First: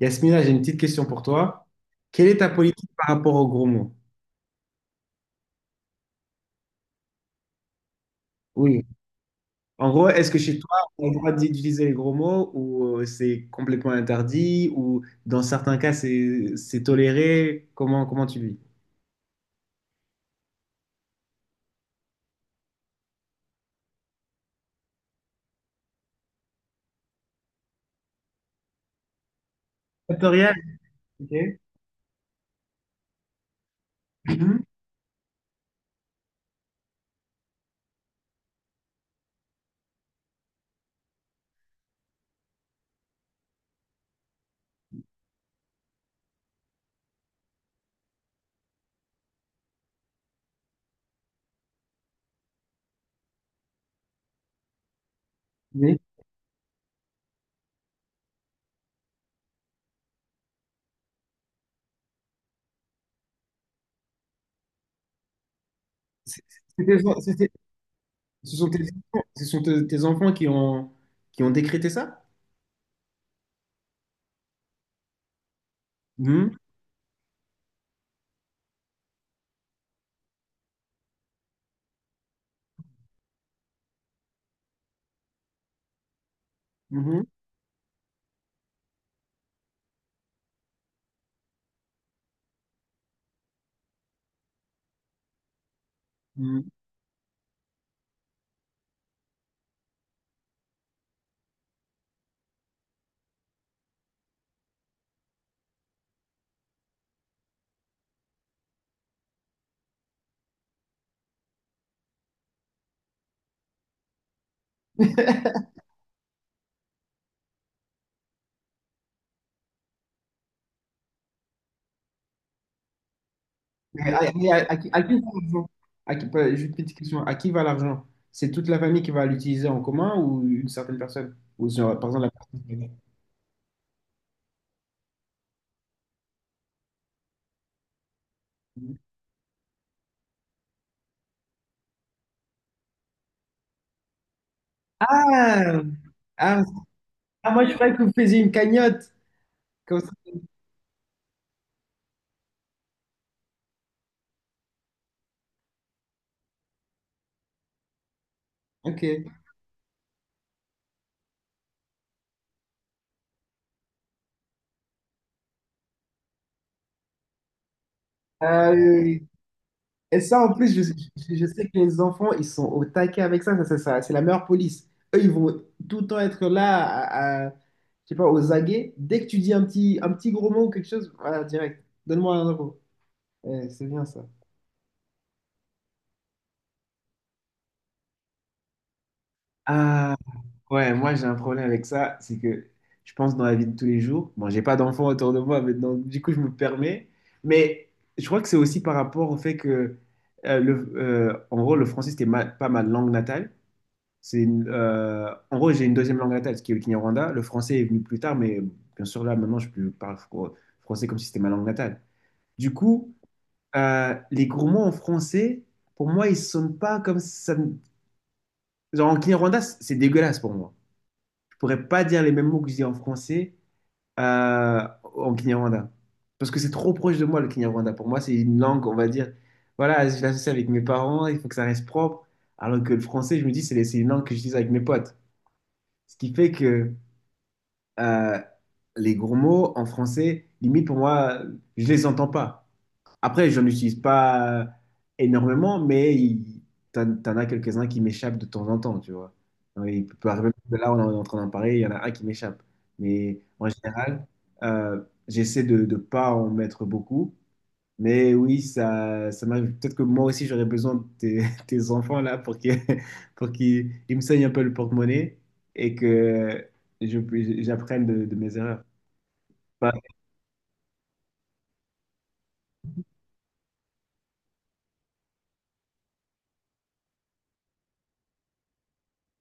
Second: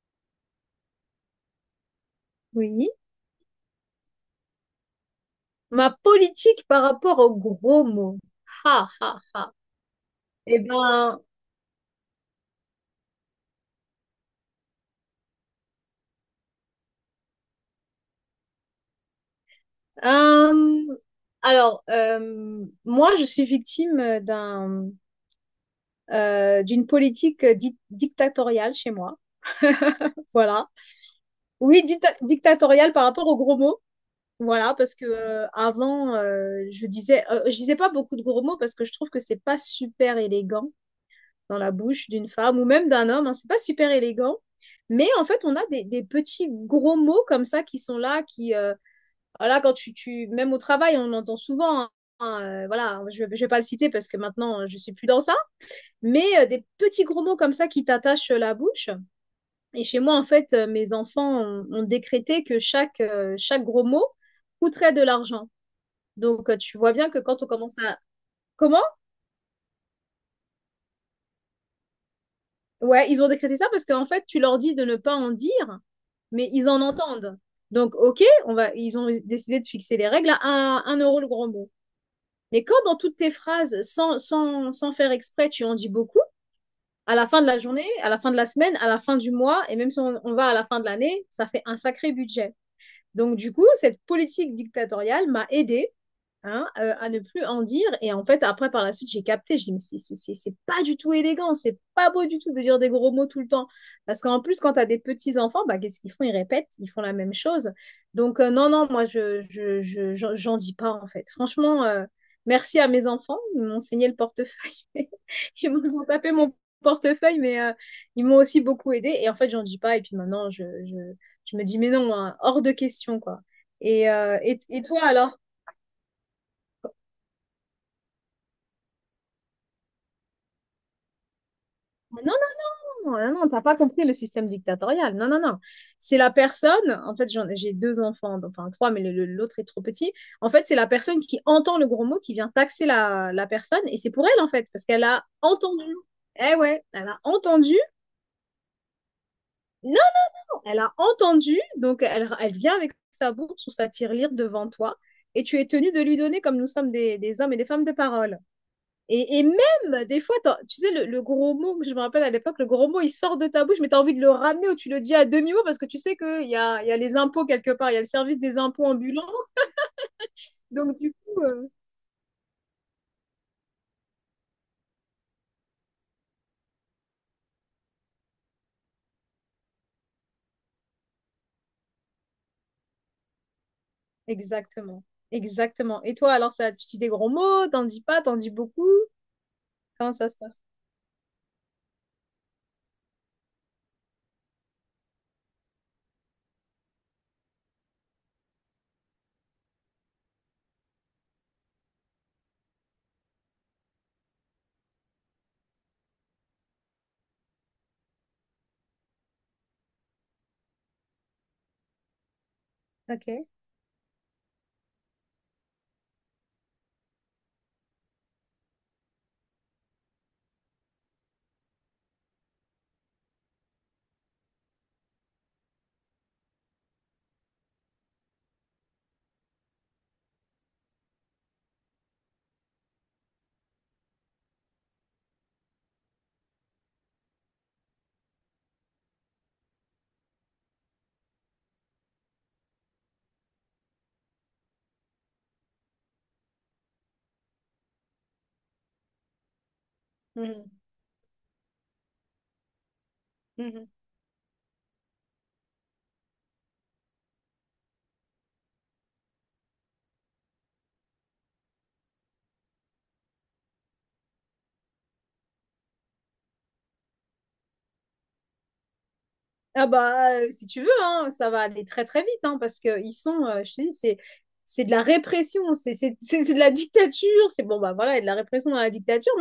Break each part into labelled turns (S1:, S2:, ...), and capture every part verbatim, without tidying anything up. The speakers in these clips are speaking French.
S1: Yasmina, j'ai une petite question pour toi. Quelle est ta politique
S2: Oui.
S1: par rapport aux gros mots?
S2: Ma politique par rapport aux gros mots.
S1: Oui.
S2: Ha, ha, ha.
S1: En gros, est-ce que chez
S2: Eh
S1: toi, on a le
S2: ben,
S1: droit d'utiliser les gros mots ou euh, c'est complètement interdit ou dans certains cas, c'est c'est toléré? Comment, comment tu vis?
S2: euh, alors, euh, moi, je suis victime d'un, euh, d'une politique di- dictatoriale chez moi.
S1: Factoriel.
S2: Voilà.
S1: Ok.
S2: Oui, dicta- dictatoriale par rapport aux gros mots.
S1: Mhm.
S2: Voilà, parce que euh, avant, euh, je disais, euh, je disais pas beaucoup de gros mots parce que je trouve que c'est pas super élégant dans la bouche d'une femme ou même d'un homme. Hein. C'est pas super élégant. Mais en fait, on a des, des, petits gros mots comme ça qui sont là, qui, euh, voilà, quand tu, tu, même au travail, on entend souvent, hein, hein, euh, voilà, je, je vais pas le citer parce que maintenant, euh, je suis plus dans ça,
S1: Oui.
S2: mais euh, des petits gros mots comme ça qui t'attachent la bouche. Et chez moi, en fait, euh, mes enfants ont, ont décrété que chaque, euh, chaque gros mot coûterait de l'argent.
S1: C'est-
S2: Donc, euh, tu
S1: c'est
S2: vois
S1: tes
S2: bien que
S1: en- c'est-
S2: quand on
S1: c'est-
S2: commence à...
S1: ce sont tes,
S2: Comment?
S1: enfants ce sont te- tes enfants qui ont, qui ont décrété ça?
S2: Ouais, ils ont décrété ça parce qu'en fait, tu leur dis de ne pas en dire, mais
S1: Mhm.
S2: ils en entendent. Donc, OK, on va, ils ont décidé de fixer les règles à un, un euro le grand mot. Mais quand dans toutes tes phrases, sans, sans, sans faire exprès, tu en dis beaucoup, à la fin de la journée, à la fin de la semaine, à la fin du mois, et même si on, on va à la fin de l'année, ça fait un sacré budget. Donc, du coup, cette politique dictatoriale m'a aidée, hein,
S1: Mhm.
S2: euh, à ne plus en dire. Et en fait, après, par la suite, j'ai capté. Je dis, mais c'est- c'est c'est- c'est pas du tout élégant, c'est pas beau du tout de dire des gros mots tout le temps. Parce qu'en plus, quand t'as des petits-enfants, bah, qu'est-ce qu'ils font? Ils répètent, ils font la même chose. Donc, euh, non, non, moi, je, je, je- j'en j'en dis pas, en fait. Franchement, euh, merci à mes enfants. Ils m'ont saigné le portefeuille. Ils m'ont tapé mon portefeuille, mais euh, ils m'ont aussi beaucoup aidé. Et en fait, j'en dis pas. Et puis maintenant, je, je, je me dis, mais non, hein, hors de question, quoi. Et,
S1: Mais à,
S2: euh,
S1: mais à-
S2: et,
S1: à
S2: et
S1: qui,
S2: toi,
S1: à qui va
S2: alors?
S1: l'argent? À qui- pas- Juste une petite question. À qui va l'argent? C'est toute la famille qui va l'utiliser en commun ou une certaine personne? Ou genre, par
S2: Non,
S1: exemple, la personne.
S2: non, non, non, t'as pas compris le système dictatorial. Non, non, non. C'est la personne, en fait, j'en- j'ai deux enfants, enfin trois, mais le- le- l'autre est trop petit. En fait, c'est la personne qui entend le gros mot, qui vient taxer la, la personne, et c'est pour elle, en fait, parce qu'elle a
S1: Ah!
S2: entendu. Eh
S1: Ah,
S2: ouais, elle a
S1: ah, moi, je
S2: entendu.
S1: croyais que vous faisiez une cagnotte.
S2: Non,
S1: Comme ça.
S2: elle a entendu, donc elle, elle vient avec sa bourse ou sa tirelire devant toi, et tu es tenu de lui donner, comme nous sommes des, des hommes et des femmes de parole.
S1: Ok.
S2: Et, et même, des fois, t'en- tu sais, le, le gros mot, je me rappelle à l'époque, le gros mot, il sort de ta bouche, mais tu as envie de le ramener ou tu le dis à demi-mot parce que tu sais qu'il y a, il y a les impôts quelque part, il y a le service des impôts
S1: Euh,
S2: ambulants.
S1: et ça, en plus, je,
S2: Donc, du
S1: je-
S2: coup,
S1: je sais
S2: euh,
S1: que les enfants, ils sont au taquet avec ça. Ça, ça, ça, c'est la meilleure police. Eux, ils vont tout le temps être là, à, à- je sais pas, aux aguets. Dès que tu dis un petit, un petit gros mot ou quelque chose, voilà, direct. Donne-moi un euro. Eh, c'est bien ça.
S2: exactement. Exactement. Et toi, alors, ça, tu dis des gros mots, t'en dis pas, t'en dis beaucoup. Comment
S1: Ah,
S2: ça se passe?
S1: ouais, moi j'ai un problème avec ça, c'est que je pense dans la vie de tous les jours, bon, j'ai pas d'enfants autour de moi, mais donc, du coup je me permets, mais je crois que c'est aussi par rapport au fait que, euh, le, euh, en gros, le français c'était ma- pas ma langue natale, c'est une- euh, en gros j'ai une deuxième langue natale, ce qui est le Kinyarwanda, le français est venu plus tard, mais bien sûr là maintenant je peux- parle fr- français comme si c'était ma langue natale. Du coup,
S2: Ok.
S1: euh, les gros mots en français, pour moi ils sonnent pas comme ça, genre en Kinyarwanda c'est c'est dégueulasse pour moi pourrais pas dire les mêmes mots que je dis en français euh, en Kinyarwanda. Parce que c'est trop proche de moi, le Kinyarwanda. Pour moi, c'est une langue, on va dire, voilà, je l'associe avec mes parents, il faut que ça reste propre. Alors que le français, je me dis, c'est c'est une langue que j'utilise avec mes potes. Ce qui fait que euh, les gros mots en français, limite pour moi, je les entends pas. Après, j'en utilise pas énormément, mais il, t'en, t'en as quelques-uns qui m'échappent de temps en temps, tu vois. Euh, Il peut arriver
S2: Mhm.
S1: que là, on est en train d'en parler, il y en a un qui m'échappe. Mais en
S2: Mhm.
S1: général, euh, j'essaie de ne pas en mettre beaucoup. Mais oui, ça, ça m'arrive. Peut-être que moi aussi, j'aurais besoin de tes, tes enfants là pour qu'ils pour qu'ils ils me saignent un peu le porte-monnaie et que je, j'apprenne de, de mes erreurs.
S2: Ah
S1: Bah,
S2: bah, euh, si tu veux, hein, ça va aller très très vite, hein, parce que ils sont, euh, je te dis, c'est c'est de la répression, c'est c'est- c'est- c'est de la dictature, c'est bon bah voilà, il y a de la répression dans la dictature.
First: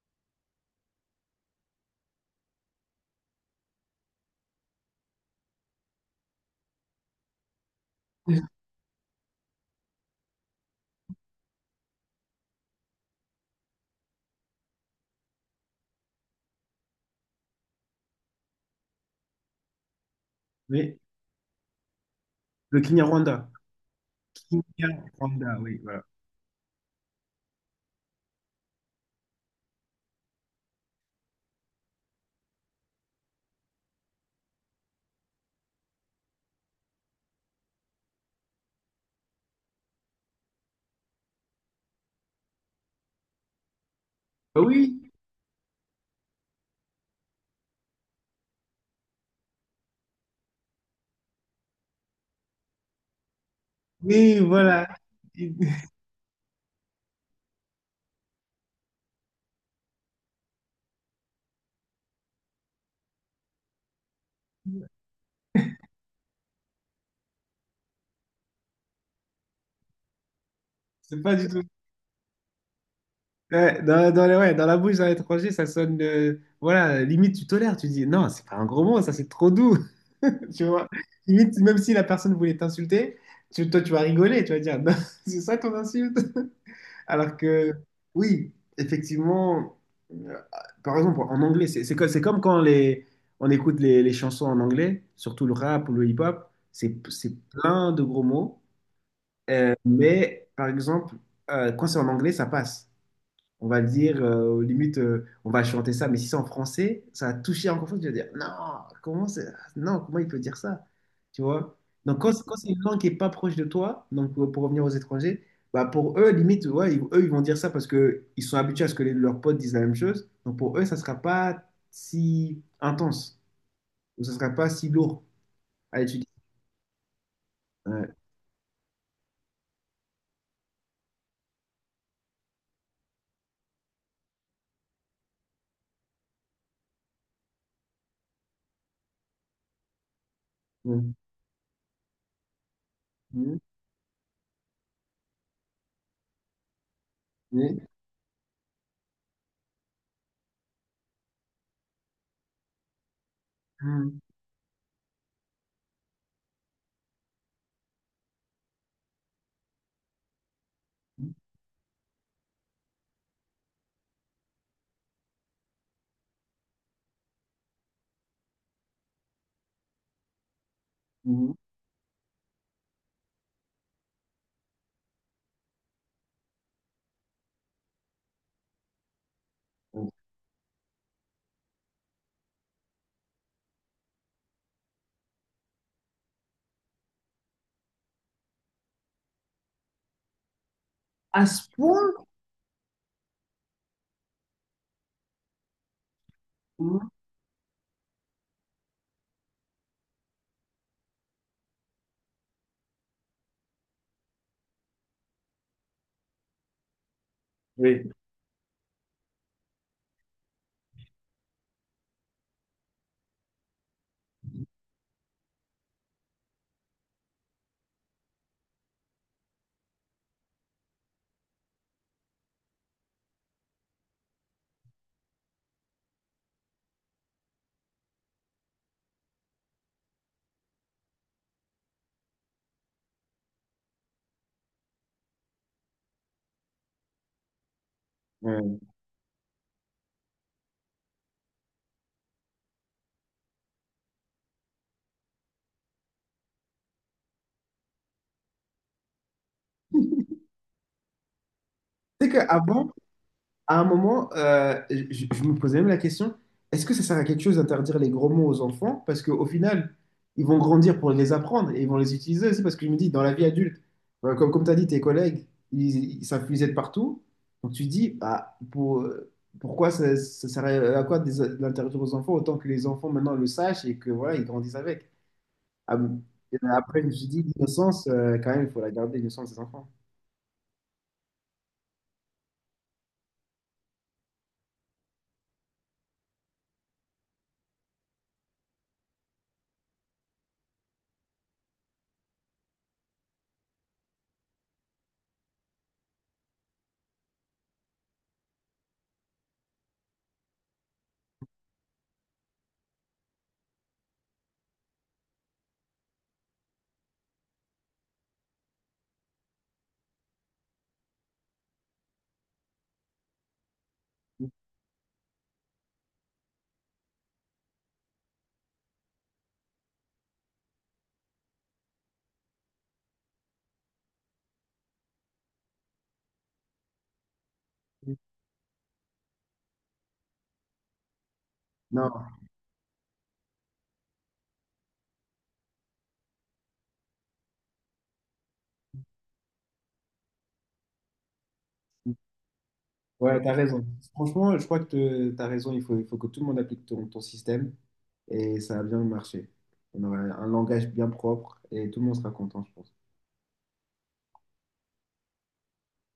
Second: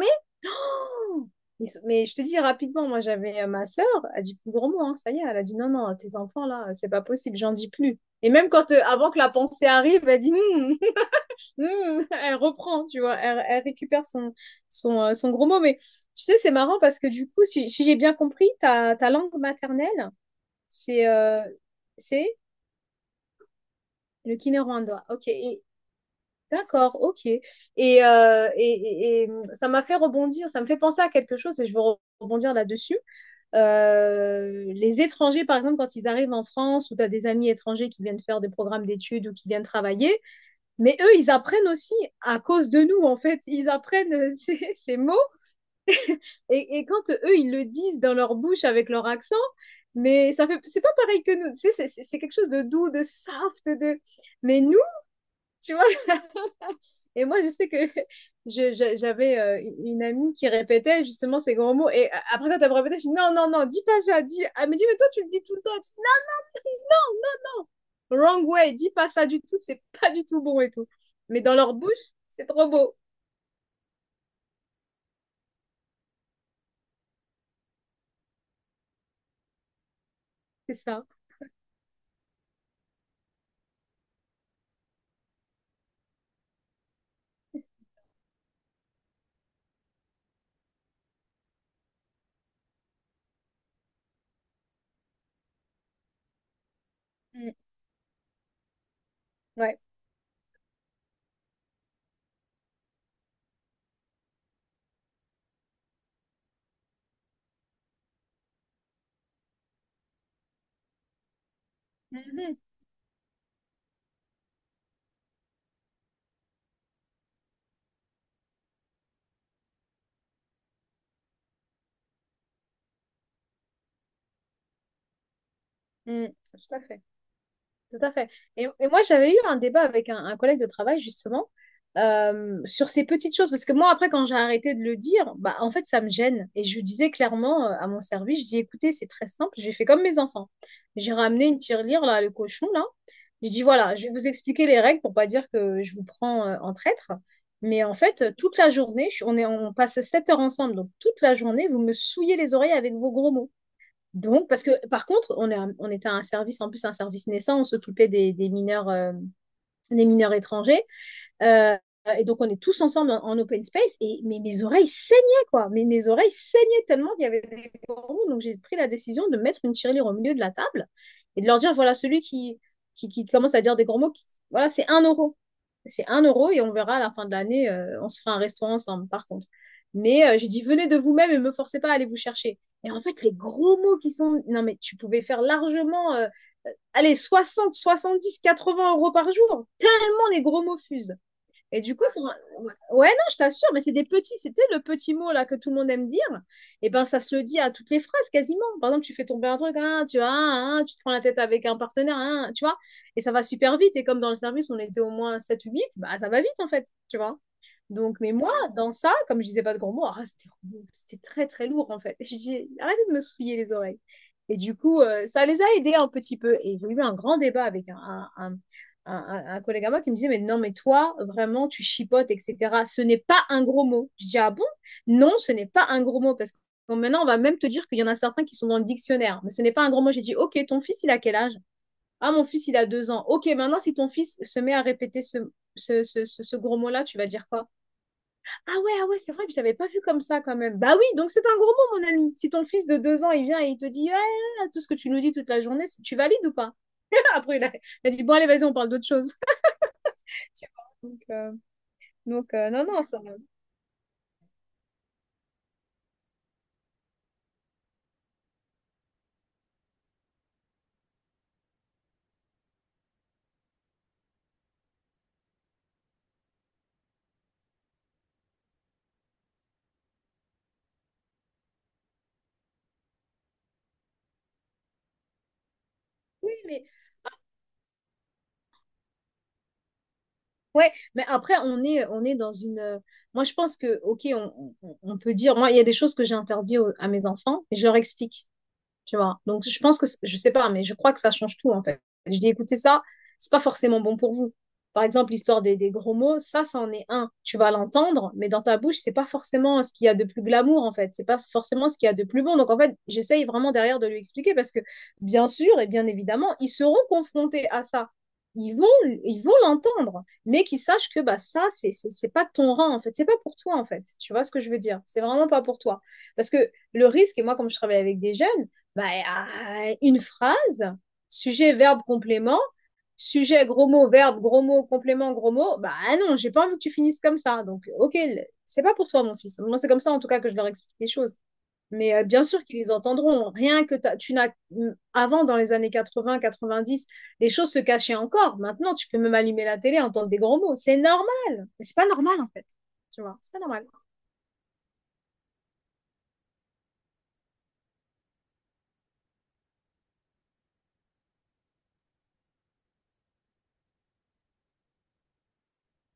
S2: Ils sont- Mais je te dis rapidement, moi j'avais euh, ma sœur, elle dit plus gros mot, hein, ça y est, elle a dit non, non, tes enfants là, c'est pas possible, j'en dis plus. Et même quand, euh, avant que la pensée arrive, elle dit « Hmm », hmm, elle reprend, tu vois, elle, elle récupère son, son, euh, son gros mot. Mais tu sais, c'est marrant parce que du coup, si, si j'ai bien compris, ta, ta langue maternelle,
S1: mais
S2: c'est euh, c'est
S1: le Kinyarwanda.
S2: le kinyarwanda. Ok.
S1: Kinyarwanda,
S2: Et-
S1: oui, voilà.
S2: d'accord, ok. Et, euh, et, et- et, hum, ça m'a fait rebondir, ça me fait penser à quelque chose et je veux rebondir là-dessus. Euh, les étrangers, par exemple, quand ils arrivent en France, ou tu as des amis étrangers qui viennent faire des programmes d'études ou qui viennent travailler, mais eux, ils apprennent aussi à cause de nous, en fait. Ils apprennent ces,
S1: Bah
S2: ces
S1: oui,
S2: mots, et, et quand eux, ils le disent dans leur bouche avec leur accent, mais ça fait, c'est pas pareil que nous, tu sais, c'est quelque chose de doux, de soft, de...
S1: oui,
S2: mais nous,
S1: voilà. Il-
S2: tu vois. Et moi, je sais que, je, je, j'avais euh, une amie qui répétait justement ces grands mots, et euh, après, quand elle me répétait, je dis non, non, non, dis pas ça, dis, ah mais dis, mais toi, tu le dis tout le temps. Wrong way, dis pas ça du tout, c'est pas du tout bon et tout.
S1: C'est pas
S2: Mais
S1: du
S2: dans
S1: tout.
S2: leur bouche, c'est trop beau.
S1: Ouais, dans, dans, les- ouais, dans la bouche d'un étranger, ça sonne. Euh, voilà, limite, tu tolères. Tu dis, non, c'est pas un gros mot, ça, c'est trop doux. Tu
S2: C'est
S1: vois?
S2: ça.
S1: Limite, même si la personne voulait t'insulter, tu- toi, tu vas rigoler. Tu vas dire, non, c'est ça ton insulte. Alors que, oui, effectivement, euh, par exemple, en anglais, c'est c'est co- c'est comme quand les, on écoute les, les chansons en anglais, surtout le rap ou le hip-hop, c'est c'est
S2: Mm,
S1: plein de gros mots. Euh,
S2: ouais.
S1: mais par exemple, euh, quand c'est en anglais, ça passe. On va dire, euh, limite, euh, on va chanter ça, mais si c'est en français, ça va toucher encore plus. Tu vas dire, non, comment c'est... non, comment il peut dire ça? Tu vois? Donc, quand, c'est quand
S2: Mhm,
S1: c'est une langue qui est pas proche de toi, donc pour, pour revenir aux étrangers, bah pour eux, limite, ouais, ils- eux, ils vont dire ça parce que ils sont habitués à ce que les- leurs potes disent la même chose. Donc, pour eux, ça sera pas si intense ou ça sera pas si lourd à étudier.
S2: mm, tout à fait. Tout à
S1: Ouais.
S2: fait. Et, et moi, j'avais eu un débat avec un, un collègue de travail, justement, euh, sur ces petites choses. Parce que moi, après, quand j'ai arrêté de le dire, bah, en fait, ça me gêne. Et je lui disais clairement, euh, à mon service, je dis, écoutez, c'est très simple, j'ai fait comme mes enfants.
S1: Mhm.
S2: J'ai ramené une tirelire, là, le cochon, là. Je
S1: Mhm.
S2: dis, voilà, je vais vous expliquer les règles pour pas dire que je vous prends, euh, en traître. Mais en fait, euh, toute la journée, je- on est, on passe sept heures ensemble. Donc, toute la journée, vous me souillez les oreilles avec vos gros mots. Donc, parce que par contre, on, est on était un service, en plus un service naissant, on s'occupait des, des mineurs, euh, des mineurs étrangers. Euh, et donc, on est tous ensemble en, en open space. Et mais mes oreilles saignaient, quoi. Mais mes oreilles saignaient tellement qu'il y avait des gourous. Donc, j'ai pris la décision de mettre une tirelire au milieu de la table et de
S1: Mhm.
S2: leur dire voilà, celui qui, qui, qui commence à dire des gros mots, qui, voilà, c'est un euro. C'est un euro et on verra à la fin de l'année, euh, on se fera un restaurant ensemble, par contre.
S1: Mhm.
S2: Mais euh, j'ai dit venez de vous-même et ne me forcez pas à aller vous chercher. Et en fait, les gros mots qui sont... Non, mais tu pouvais faire largement, euh, allez, dix quatre-vingts euros par jour. Tellement les gros mots fusent.
S1: À ce
S2: Et du
S1: point,
S2: coup, ça- ouais, non, je t'assure, mais c'est des petits, c'était le petit mot là que tout le monde aime dire. Et ben, ça se le dit à toutes les phrases quasiment. Par exemple, tu fais tomber un truc, hein, tu vois, hein, hein, tu te prends la tête avec un partenaire, hein, tu vois, et ça va super vite. Et comme dans le service, on était au moins sept ou huit, bah ça va vite en fait, tu vois.
S1: oui.
S2: Donc, mais moi, dans ça, comme je disais pas de gros mots, ah, c'était c'était très très lourd en fait. J'ai dit, arrêtez de me souiller les oreilles. Et du coup, euh, ça les a aidés un petit peu. Et j'ai eu un grand débat avec un, un, un- un- un collègue à moi qui me disait, mais non, mais toi, vraiment, tu chipotes, et cetera. Ce n'est pas un gros mot. Je dis, ah bon? Non, ce n'est pas un gros mot. Parce que maintenant, on va même te dire qu'il y en a certains qui sont dans le dictionnaire. Mais ce n'est pas un gros mot. J'ai dit, ok, ton fils, il a quel âge? Ah, mon fils, il a deux ans. Ok, maintenant, si ton fils se met à répéter ce, ce, ce, ce, ce gros mot-là, tu vas dire quoi? Ah
S1: Mm.
S2: ouais, ah ouais, c'est vrai que je l'avais pas vu comme ça quand même. Bah oui, donc c'est un gros mot, mon ami. Si ton fils de deux ans, il vient et il te dit ouais, ouais, ouais, tout ce que tu nous dis toute la journée, c'est- tu valides ou pas? Après, il a, il a dit, bon, allez, vas-y, on parle d'autre chose. Tu vois. Donc, euh,
S1: Tu sais
S2: donc euh, non,
S1: qu'avant,
S2: non, ça.
S1: à un moment, euh, je, je me posais même la question, est-ce que ça sert à quelque chose d'interdire les gros mots aux enfants? Parce qu'au final, ils vont grandir pour les apprendre et ils vont les utiliser aussi. Parce que je me dis, dans la vie adulte, euh, comme, comme tu as dit, tes collègues, ils, ils savent puiser de partout. Donc tu te dis, bah, pour, pourquoi ça, ça sert à quoi de l'interdire aux enfants autant que les enfants maintenant le sachent et que voilà, ils grandissent avec. Ah bon.
S2: Oui,
S1: Et
S2: mais
S1: après, je me suis dit, l'innocence, euh, quand même, il faut la garder, l'innocence des enfants.
S2: ouais, mais après, on est, on est dans une... euh, Moi, je pense que, ok, on, on- on peut dire. Moi, il y a des choses que j'ai interdites au- à mes enfants et je leur explique, tu vois. Donc, je pense que, je sais pas, mais je crois que ça change tout, en fait. Je dis, écoutez, ça, c'est pas forcément bon pour vous. Par exemple, l'histoire des, des gros mots, ça, ça en est un. Tu vas l'entendre, mais dans ta bouche, c'est pas forcément ce qu'il y a de plus glamour, en fait. C'est pas forcément ce qu'il y a de plus bon. Donc, en fait, j'essaye vraiment derrière de lui expliquer parce que, bien sûr et bien évidemment, ils seront confrontés à ça. Ils vont, ils vont l'entendre, mais qu'ils sachent que bah, ça, c'est c'est- c'est pas de ton rang, en fait. C'est pas pour toi, en fait. Tu vois ce que je veux dire? C'est vraiment pas pour toi. Parce que le risque, et moi, comme je travaille avec des jeunes, bah, euh, une phrase, sujet, verbe, complément, sujet, gros mot, verbe, gros mot, complément, gros mot. Bah ah non, j'ai pas envie que tu finisses comme ça. Donc, ok, c'est pas pour toi, mon fils. Moi, c'est comme ça, en tout cas, que je leur explique les choses. Mais euh,
S1: Non,
S2: bien sûr qu'ils les entendront. Rien que tu n'as. Avant, dans les années quatre-vingts quatre-vingt-dix, les choses se cachaient encore. Maintenant, tu peux même allumer la télé, entendre des gros mots. C'est normal. Mais c'est pas normal, en fait. Tu vois,
S1: ouais,
S2: c'est
S1: t'as
S2: pas normal.
S1: raison. Franchement, je crois que te- t'as raison. Il faut, il faut que tout le monde applique ton, ton système et ça va bien marcher. On aura un langage bien propre et tout le monde sera content, je pense.